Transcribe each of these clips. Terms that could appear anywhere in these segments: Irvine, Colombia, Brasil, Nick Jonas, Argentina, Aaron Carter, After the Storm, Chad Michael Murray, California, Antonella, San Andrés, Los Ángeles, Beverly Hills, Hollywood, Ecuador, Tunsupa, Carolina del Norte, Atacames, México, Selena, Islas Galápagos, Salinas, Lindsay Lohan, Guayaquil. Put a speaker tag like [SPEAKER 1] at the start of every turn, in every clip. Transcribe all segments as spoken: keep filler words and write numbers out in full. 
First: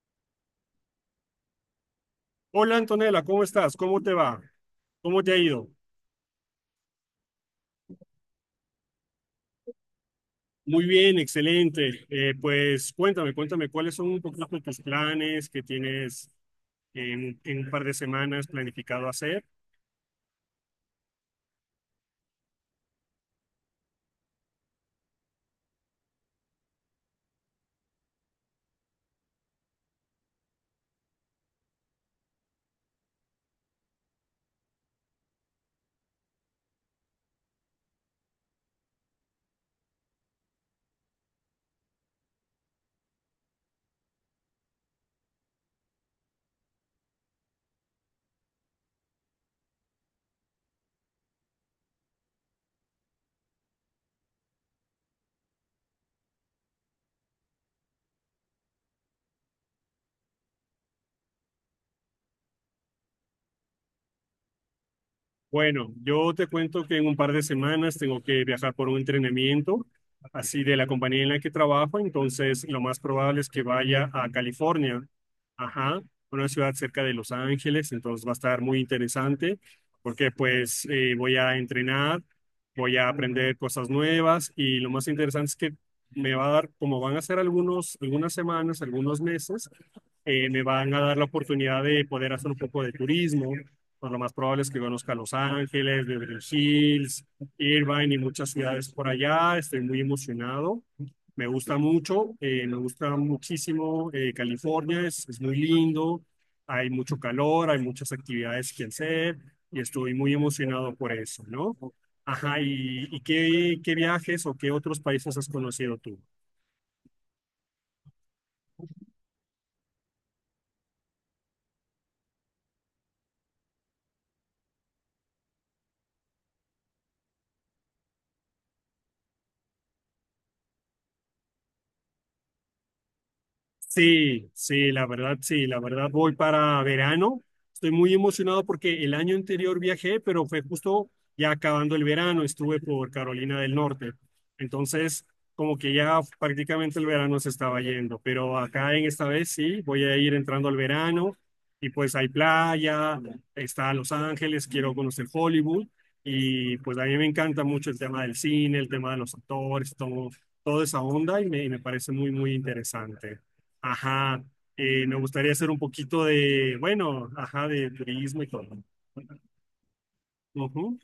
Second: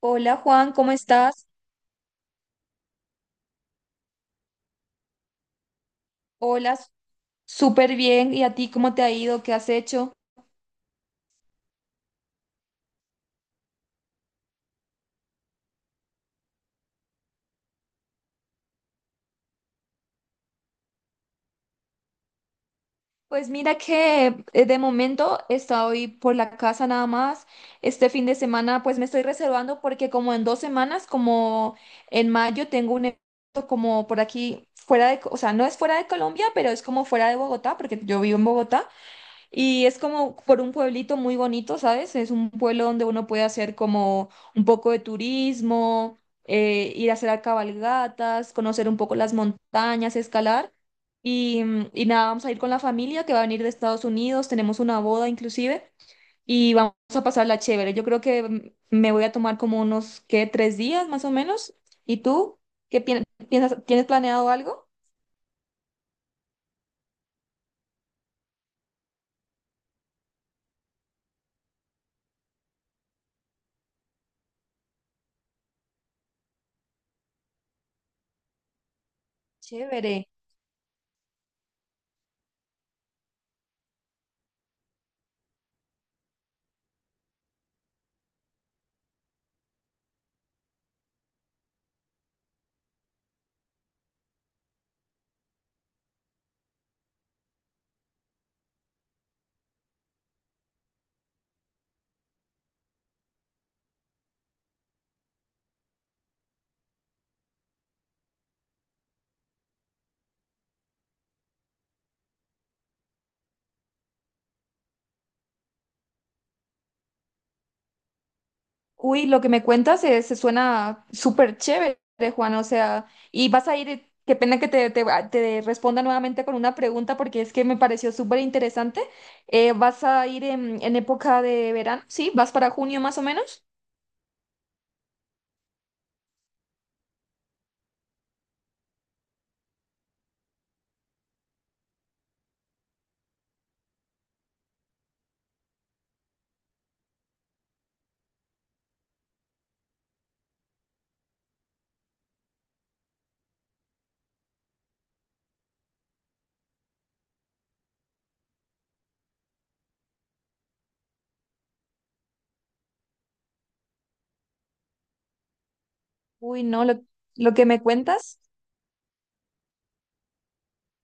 [SPEAKER 1] Hola Juan, ¿cómo estás?
[SPEAKER 2] Hola Antonella, ¿cómo estás? ¿Cómo te va? ¿Cómo te ha ido?
[SPEAKER 1] Hola, s- súper bien. ¿Y a ti cómo te ha ido? ¿Qué has hecho?
[SPEAKER 2] Muy bien, excelente. Eh, pues cuéntame, cuéntame cuáles son un poquito tus planes que tienes en, en un par de semanas planificado hacer.
[SPEAKER 1] Pues mira que eh, de momento estoy por la casa nada más. Este fin de semana pues me estoy reservando porque como en dos semanas, como en mayo, tengo un evento como por aquí fuera de, Co- o sea, no es fuera de Colombia, pero es como fuera de Bogotá, porque yo vivo en Bogotá. Y es como por un pueblito muy bonito, ¿sabes? Es un pueblo donde uno puede hacer como un poco de turismo, eh, ir a hacer a cabalgatas, conocer un poco las montañas, escalar. Y, mm, y nada, vamos a ir con la familia que va a venir de Estados Unidos, tenemos una boda inclusive, y vamos a pasarla chévere. Yo creo que mm, me voy a tomar como unos, ¿qué? Tres días más o menos. ¿Y tú? ¿Qué pi- ¿piensas? ¿Tienes planeado algo?
[SPEAKER 2] Bueno, yo te cuento que en un par de semanas tengo que viajar por un entrenamiento, así de la compañía en la que trabajo, entonces lo más probable es que vaya a California, ajá, una ciudad cerca de Los Ángeles, entonces va a estar muy interesante
[SPEAKER 1] Chévere.
[SPEAKER 2] porque pues eh, voy a entrenar, voy a aprender cosas nuevas y lo más interesante es que me va a dar, como van a ser algunos, algunas semanas, algunos meses, eh, me van a dar la oportunidad de poder hacer un poco de turismo. Pues lo más probable es que conozca Los Ángeles, Beverly Hills, Irvine y muchas ciudades por allá. Estoy muy emocionado. Me gusta mucho, eh, me gusta muchísimo eh, California, es, es muy lindo, hay mucho calor, hay muchas actividades que hacer y estoy muy emocionado por eso, ¿no? Ajá, ¿y, y qué, qué viajes o qué otros países has conocido tú?
[SPEAKER 1] Uy, lo que me cuentas eh, se, suena súper chévere, Juan. O sea, y vas a ir, eh, qué pena que te, te, ah, te responda nuevamente con una pregunta porque es que me pareció súper interesante. Eh, ¿vas a ir en, en época de verano? ¿Sí? ¿Vas para junio más o menos?
[SPEAKER 2] Sí, sí, la verdad, sí, la verdad voy para verano. Estoy muy emocionado porque el año anterior viajé, pero fue justo ya acabando el verano, estuve por Carolina del Norte. Entonces, como que ya prácticamente el verano se estaba yendo, pero acá en esta vez sí, voy a ir entrando al verano y pues hay playa, está Los Ángeles, quiero conocer Hollywood y pues a mí me encanta mucho el tema del cine, el tema de los actores, todo, toda esa onda y me, y me parece muy, muy interesante. Ajá, eh, me gustaría hacer un poquito
[SPEAKER 1] Uy,
[SPEAKER 2] de,
[SPEAKER 1] no, lo,
[SPEAKER 2] bueno,
[SPEAKER 1] lo que
[SPEAKER 2] ajá,
[SPEAKER 1] me
[SPEAKER 2] de
[SPEAKER 1] cuentas,
[SPEAKER 2] turismo y todo. Ujú.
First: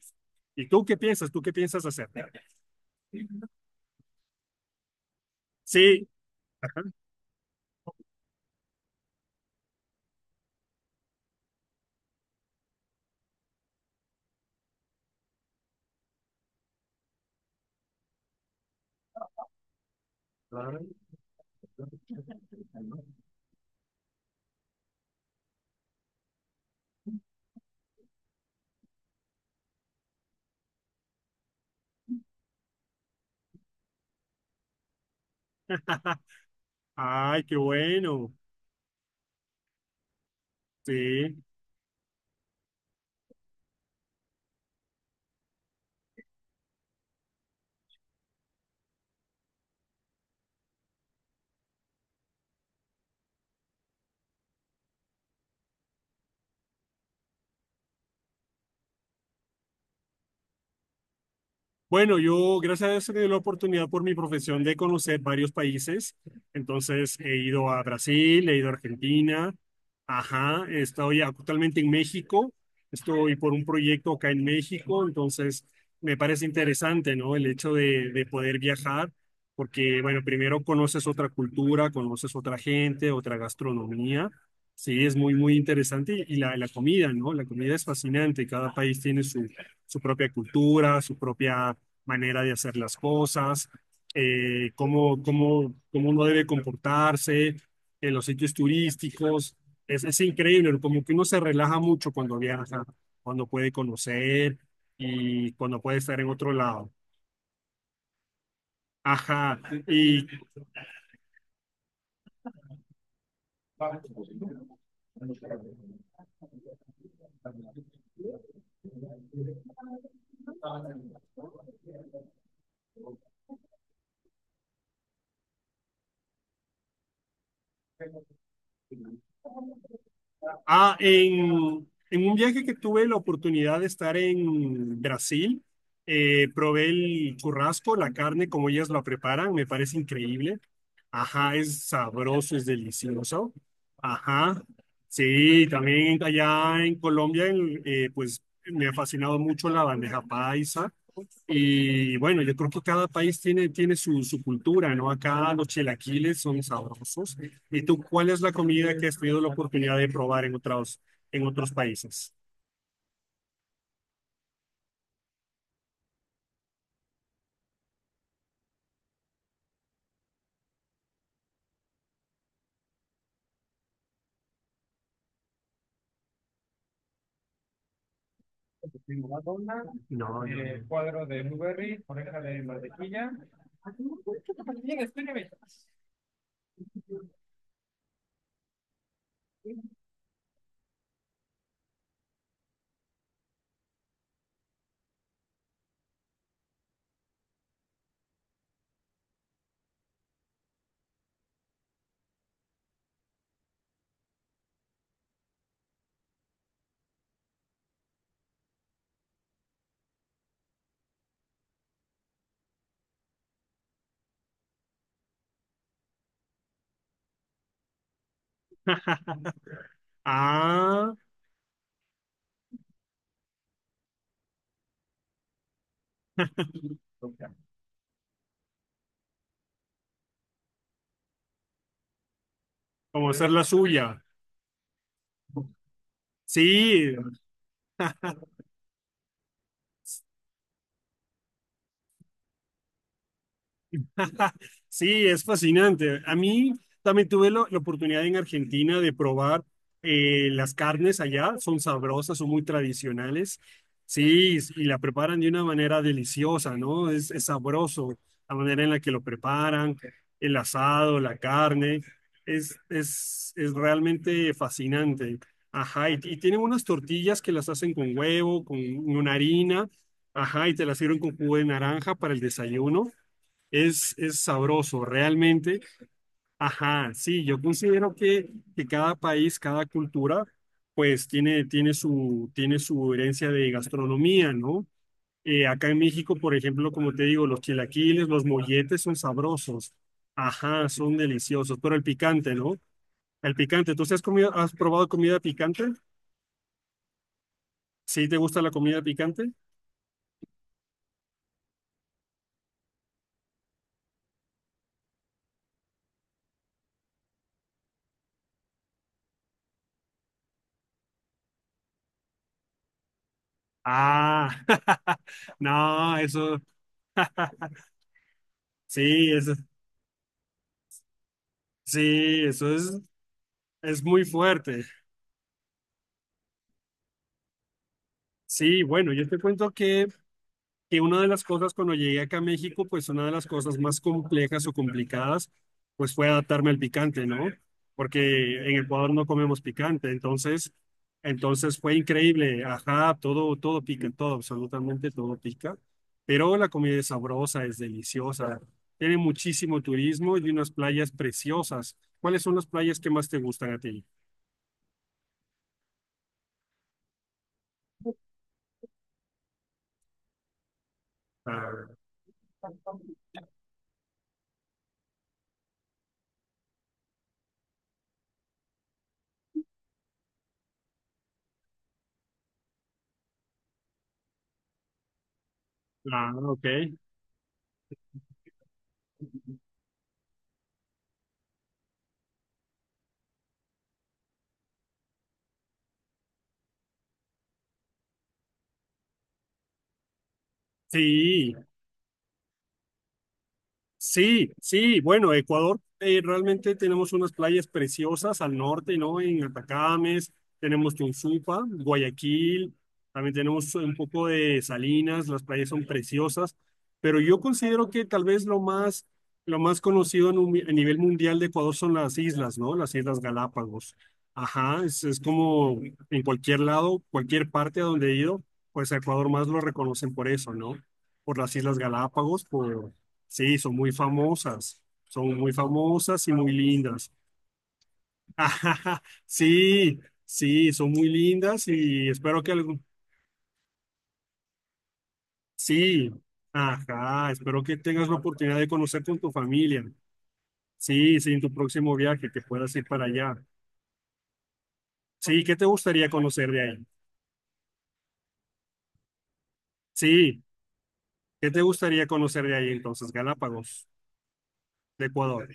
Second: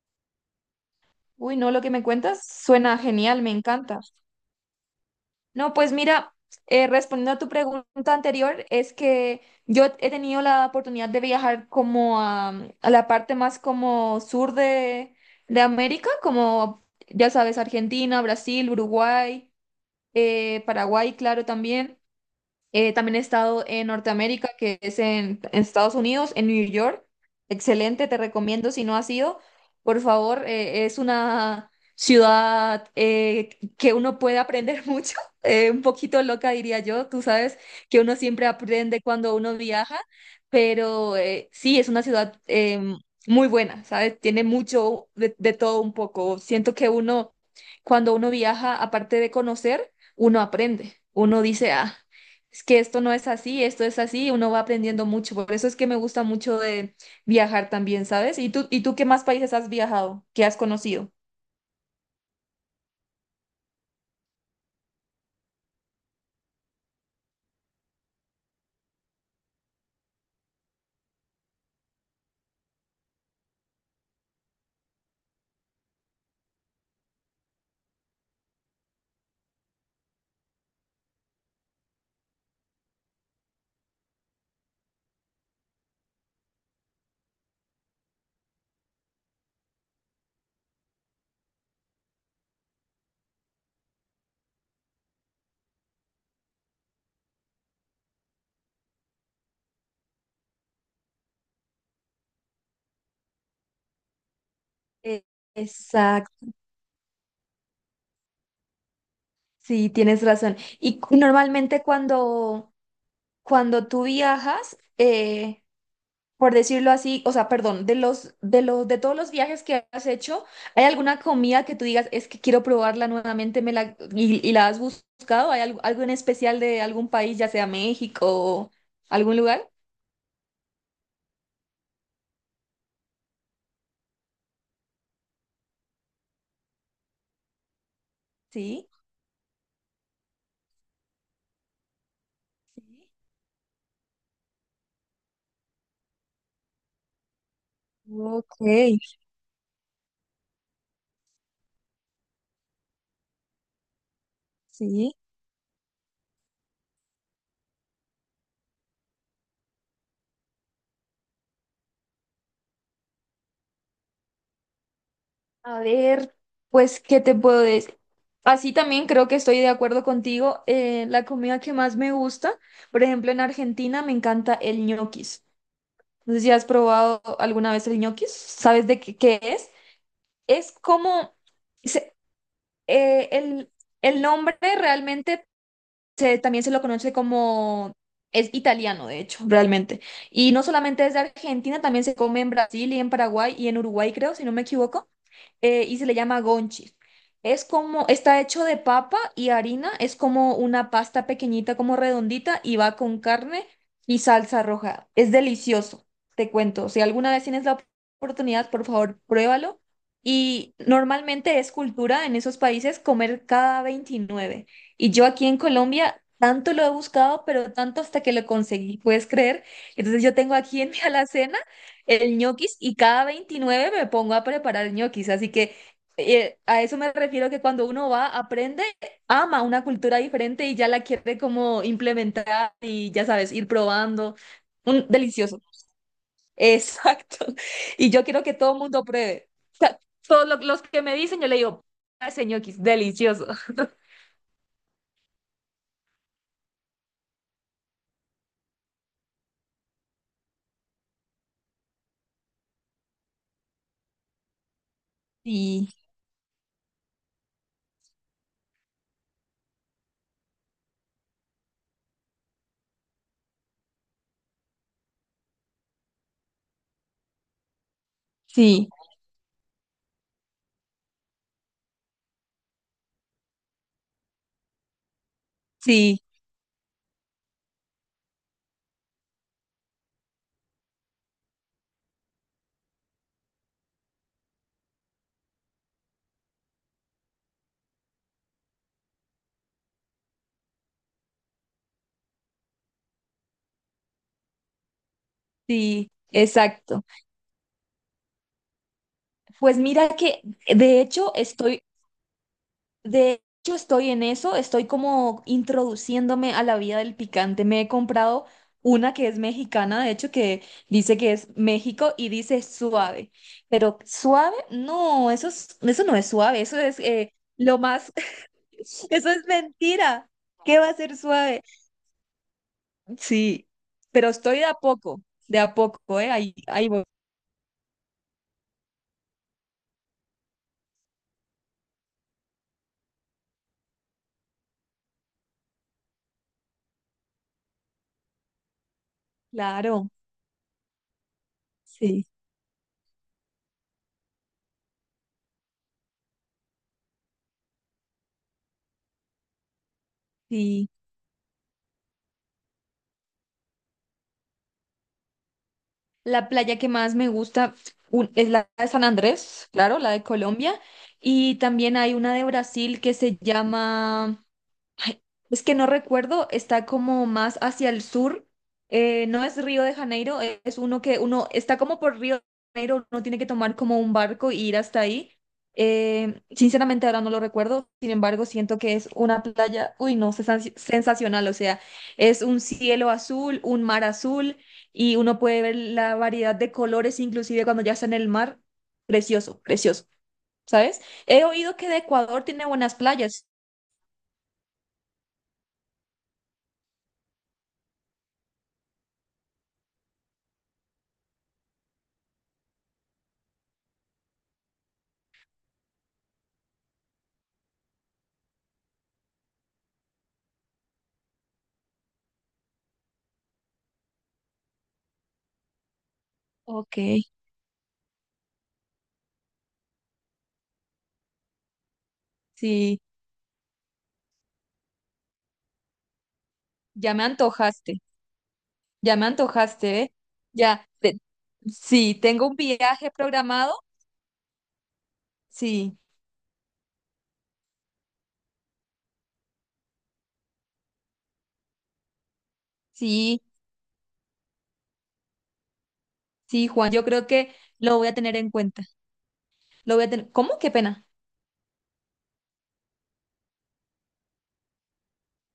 [SPEAKER 2] ¿Y tú qué piensas? ¿Tú qué
[SPEAKER 1] uy, no, lo
[SPEAKER 2] piensas
[SPEAKER 1] que me
[SPEAKER 2] hacer?
[SPEAKER 1] cuentas suena genial, me encanta. No, pues
[SPEAKER 2] Sí,
[SPEAKER 1] mira,
[SPEAKER 2] ajá.
[SPEAKER 1] eh, respondiendo a tu pregunta anterior, es que yo he tenido la oportunidad de viajar como a, a la parte más como sur de, de América, como ya sabes, Argentina, Brasil, Uruguay, eh, Paraguay, claro, también. Eh, también he estado en Norteamérica, que es en, en Estados Unidos, en New York. Excelente, te recomiendo si no has ido, por favor, eh, es una ciudad eh, que uno puede aprender mucho, eh, un poquito loca diría yo, tú
[SPEAKER 2] Ay, qué
[SPEAKER 1] sabes que uno
[SPEAKER 2] bueno.
[SPEAKER 1] siempre aprende cuando uno viaja, pero
[SPEAKER 2] Sí.
[SPEAKER 1] eh, sí, es una ciudad eh, muy buena, ¿sabes? Tiene mucho de, de todo un poco. Siento que uno, cuando uno viaja, aparte de conocer, uno aprende, uno dice, ah. Es que esto no es así, esto es así, uno va aprendiendo mucho. Por eso es que me gusta mucho de viajar también, ¿sabes? ¿Y tú, y tú qué más países has viajado, qué has conocido?
[SPEAKER 2] Bueno, yo gracias a Dios he tenido la oportunidad por mi profesión de conocer varios países. Entonces he ido a Brasil, he ido a Argentina, ajá, estoy actualmente en México, estoy por un proyecto acá en México, entonces me parece interesante, ¿no? El hecho de, de poder viajar, porque bueno, primero conoces otra cultura, conoces otra gente, otra gastronomía. Sí, es muy, muy interesante y la, la comida, ¿no? La comida es fascinante, cada país tiene su su propia cultura, su propia manera de hacer las cosas, eh, cómo, cómo, cómo uno debe comportarse en los sitios turísticos. Es, es increíble, ¿no? Como que uno se relaja mucho cuando viaja, cuando puede conocer
[SPEAKER 1] Eh,
[SPEAKER 2] y cuando puede estar en
[SPEAKER 1] Exacto,
[SPEAKER 2] otro lado. Ajá.
[SPEAKER 1] sí, tienes
[SPEAKER 2] Y
[SPEAKER 1] razón. Y cu- normalmente cuando, cuando tú viajas, eh, por decirlo así, o sea, perdón, de los, de los, de todos los viajes que has hecho, ¿hay alguna comida que tú digas, es que quiero probarla nuevamente, me la, y, y la has buscado? ¿Hay algo, algo en especial de algún país, ya sea México o algún lugar?
[SPEAKER 2] ah, en, en, un viaje que tuve la oportunidad de estar en Brasil, eh, probé el churrasco, la carne, como ellas
[SPEAKER 1] Sí.
[SPEAKER 2] la preparan, me parece increíble. Ajá, es sabroso, es delicioso. Ajá. Sí, también allá en Colombia, en- eh, pues
[SPEAKER 1] Ok,
[SPEAKER 2] me ha fascinado mucho la bandeja paisa. Y bueno, yo creo que cada país tiene, tiene su, su cultura, ¿no?
[SPEAKER 1] sí.
[SPEAKER 2] Acá los chilaquiles son sabrosos. ¿Y tú cuál es la comida que has tenido la oportunidad de probar en otros, en otros países?
[SPEAKER 1] A ver, pues, ¿qué te puedo decir? Así también creo que estoy de acuerdo contigo. Eh, la comida que más me gusta, por ejemplo, en Argentina me encanta el ñoquis. No sé si has probado alguna vez el ñoquis. ¿Sabes de qué, qué es?
[SPEAKER 2] No,
[SPEAKER 1] Es como
[SPEAKER 2] no,
[SPEAKER 1] se- eh,
[SPEAKER 2] no.
[SPEAKER 1] el, el nombre realmente se- también se lo conoce como, es italiano, de hecho, realmente. Y no solamente es de Argentina, también se come en Brasil y en Paraguay y en Uruguay, creo, si no me equivoco eh, y se le llama gonchis. Es como, está hecho de papa y harina, es como una pasta pequeñita, como redondita, y va con carne y salsa roja. Es delicioso, te cuento. Si alguna vez tienes la op- oportunidad, por favor, pruébalo. Y normalmente es cultura en esos países comer cada veintinueve. Y yo aquí en Colombia tanto lo he buscado, pero tanto hasta que lo conseguí, ¿puedes creer? Entonces yo tengo aquí en mi
[SPEAKER 2] Ah,
[SPEAKER 1] alacena el ñoquis y cada veintinueve me pongo a preparar ñoquis. Así que eh, a eso me refiero que cuando uno va, aprende, ama una cultura diferente y ya la quiere como implementar y ya
[SPEAKER 2] como hacer
[SPEAKER 1] sabes,
[SPEAKER 2] la
[SPEAKER 1] ir
[SPEAKER 2] suya.
[SPEAKER 1] probando. Un, delicioso.
[SPEAKER 2] Sí,
[SPEAKER 1] Exacto. Y yo quiero que todo el mundo pruebe. O sea, todos lo- los que me dicen, yo le digo, "Ah, ese ñoquis, delicioso".
[SPEAKER 2] sí, es fascinante. A mí también tuve lo- la oportunidad en Argentina de probar eh, las carnes allá. Son sabrosas, son muy tradicionales. Sí, y la preparan de una
[SPEAKER 1] Sí,
[SPEAKER 2] manera deliciosa, ¿no? Es, es sabroso la manera en la que lo preparan, el asado, la carne. Es, es, es realmente fascinante. Ajá, y, y tienen unas tortillas que las hacen con huevo, con
[SPEAKER 1] sí,
[SPEAKER 2] una harina. Ajá, y te las sirven con jugo de naranja para el desayuno. Es, es sabroso, realmente.
[SPEAKER 1] sí,
[SPEAKER 2] Ajá, sí, yo considero que, que cada país, cada cultura, pues tiene, tiene su, tiene su herencia de gastronomía, ¿no? Eh, acá en México, por ejemplo, como te digo, los chilaquiles, los molletes son sabrosos. Ajá, son deliciosos, pero el picante, ¿no? El picante, ¿tú sí has comido, has probado comida picante?
[SPEAKER 1] sí, exacto.
[SPEAKER 2] ¿Sí te gusta la comida picante?
[SPEAKER 1] Pues mira que de hecho estoy de hecho, estoy en eso, estoy como introduciéndome a la vida del picante. Me he comprado una que es mexicana, de hecho, que dice que es México y dice suave. Pero
[SPEAKER 2] Ah,
[SPEAKER 1] suave, no, eso es- eso no
[SPEAKER 2] no,
[SPEAKER 1] es
[SPEAKER 2] eso,
[SPEAKER 1] suave, eso es eh, lo más, eso
[SPEAKER 2] sí,
[SPEAKER 1] es
[SPEAKER 2] eso,
[SPEAKER 1] mentira. ¿Qué va a ser suave?
[SPEAKER 2] sí, eso es,
[SPEAKER 1] Sí,
[SPEAKER 2] es muy
[SPEAKER 1] pero estoy de a
[SPEAKER 2] fuerte.
[SPEAKER 1] poco, de a poco, ¿eh? Ahí, ahí voy.
[SPEAKER 2] Sí, bueno, yo te cuento que que una de las cosas cuando llegué acá a México, pues una de las cosas más complejas o complicadas, pues fue adaptarme al picante, ¿no? Porque en Ecuador no comemos
[SPEAKER 1] Claro,
[SPEAKER 2] picante, entonces, entonces fue
[SPEAKER 1] sí,
[SPEAKER 2] increíble, ajá, todo, todo pica, todo, absolutamente todo pica, pero la comida es sabrosa, es deliciosa, tiene muchísimo turismo y unas
[SPEAKER 1] sí.
[SPEAKER 2] playas preciosas. ¿Cuáles son las playas que más te gustan a ti?
[SPEAKER 1] La playa que más me gusta un- es la de San Andrés, claro, la de Colombia. Y
[SPEAKER 2] Ah,
[SPEAKER 1] también hay una de Brasil que se llama. Ay, es que no recuerdo, está como más hacia el sur. Eh, no es Río de Janeiro, e- es uno que uno está como por Río de Janeiro, uno tiene que tomar como un barco y ir hasta ahí.
[SPEAKER 2] ah,
[SPEAKER 1] Eh,
[SPEAKER 2] ok.
[SPEAKER 1] sinceramente ahora no lo recuerdo, sin embargo siento que es una playa, uy no, sensa- sensacional, o sea, es un cielo azul, un mar azul y uno puede ver la variedad de colores, inclusive cuando ya está en el mar, precioso, precioso, ¿sabes? He
[SPEAKER 2] Sí,
[SPEAKER 1] oído que de Ecuador tiene buenas playas.
[SPEAKER 2] sí, sí, bueno, Ecuador, eh, realmente tenemos unas playas preciosas al norte, ¿no? En Atacames, tenemos Tunsupa, Guayaquil, también tenemos un poco de Salinas, las playas son preciosas, pero yo considero que tal vez lo más, lo más conocido en un mi- a nivel mundial de Ecuador son las islas, ¿no? Las Islas Galápagos. Ajá, es, es como en cualquier lado,
[SPEAKER 1] Ok.
[SPEAKER 2] cualquier parte a donde he ido, pues a Ecuador más lo reconocen por eso, ¿no? Por las Islas Galápagos.
[SPEAKER 1] Sí.
[SPEAKER 2] Sí, son muy famosas, son muy famosas y muy lindas.
[SPEAKER 1] Ya me antojaste, ya me
[SPEAKER 2] Sí,
[SPEAKER 1] antojaste, ¿eh?
[SPEAKER 2] sí,
[SPEAKER 1] Ya,
[SPEAKER 2] son muy
[SPEAKER 1] te-
[SPEAKER 2] lindas y
[SPEAKER 1] sí,
[SPEAKER 2] espero
[SPEAKER 1] tengo
[SPEAKER 2] que
[SPEAKER 1] un
[SPEAKER 2] algún...
[SPEAKER 1] viaje programado. Sí,
[SPEAKER 2] Sí, ajá, espero que tengas la oportunidad de conocer con tu familia. Sí, sí, en tu próximo viaje, que puedas ir para allá.
[SPEAKER 1] sí,
[SPEAKER 2] Sí, ¿qué te gustaría conocer de
[SPEAKER 1] sí,
[SPEAKER 2] ahí?
[SPEAKER 1] Juan, yo creo que lo voy a tener en cuenta. Lo voy a tener.
[SPEAKER 2] Sí,
[SPEAKER 1] ¿Cómo? Qué pena.
[SPEAKER 2] ¿qué te gustaría conocer de ahí entonces? Galápagos, de Ecuador.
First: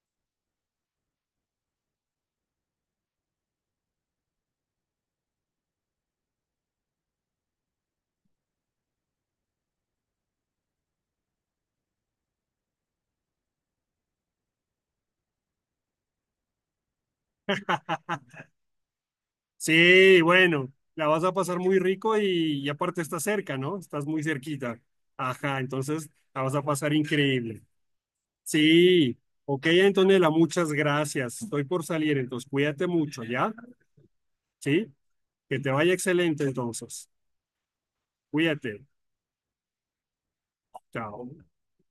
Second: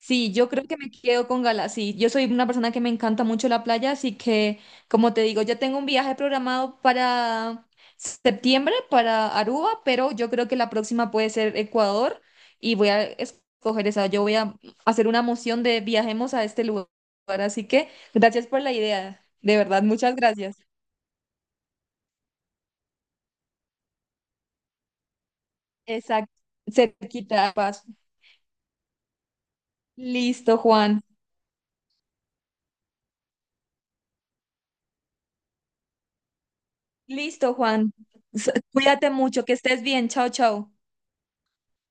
[SPEAKER 1] Sí, yo creo que me quedo con Gala. Sí, yo soy una persona que me encanta mucho la playa, así que, como te digo, ya tengo un viaje programado para septiembre, para Aruba, pero yo creo que la próxima puede ser Ecuador y voy a escoger esa. Yo voy a hacer una moción de viajemos a este lugar. Así que, gracias por la idea. De verdad, muchas
[SPEAKER 2] Sí,
[SPEAKER 1] gracias.
[SPEAKER 2] bueno, la vas a pasar muy rico y, y aparte estás cerca, ¿no? Estás muy cerquita. Ajá, entonces
[SPEAKER 1] Exacto.
[SPEAKER 2] la vas a pasar
[SPEAKER 1] Cerquita,
[SPEAKER 2] increíble.
[SPEAKER 1] paso.
[SPEAKER 2] Sí, ok, Antonella,
[SPEAKER 1] Listo,
[SPEAKER 2] muchas
[SPEAKER 1] Juan.
[SPEAKER 2] gracias. Estoy por salir, entonces cuídate mucho, ¿ya? Sí, que te vaya excelente entonces.
[SPEAKER 1] Listo, Juan. S-
[SPEAKER 2] Cuídate.
[SPEAKER 1] Cuídate mucho, que estés bien. Chao, chao.
[SPEAKER 2] Chao.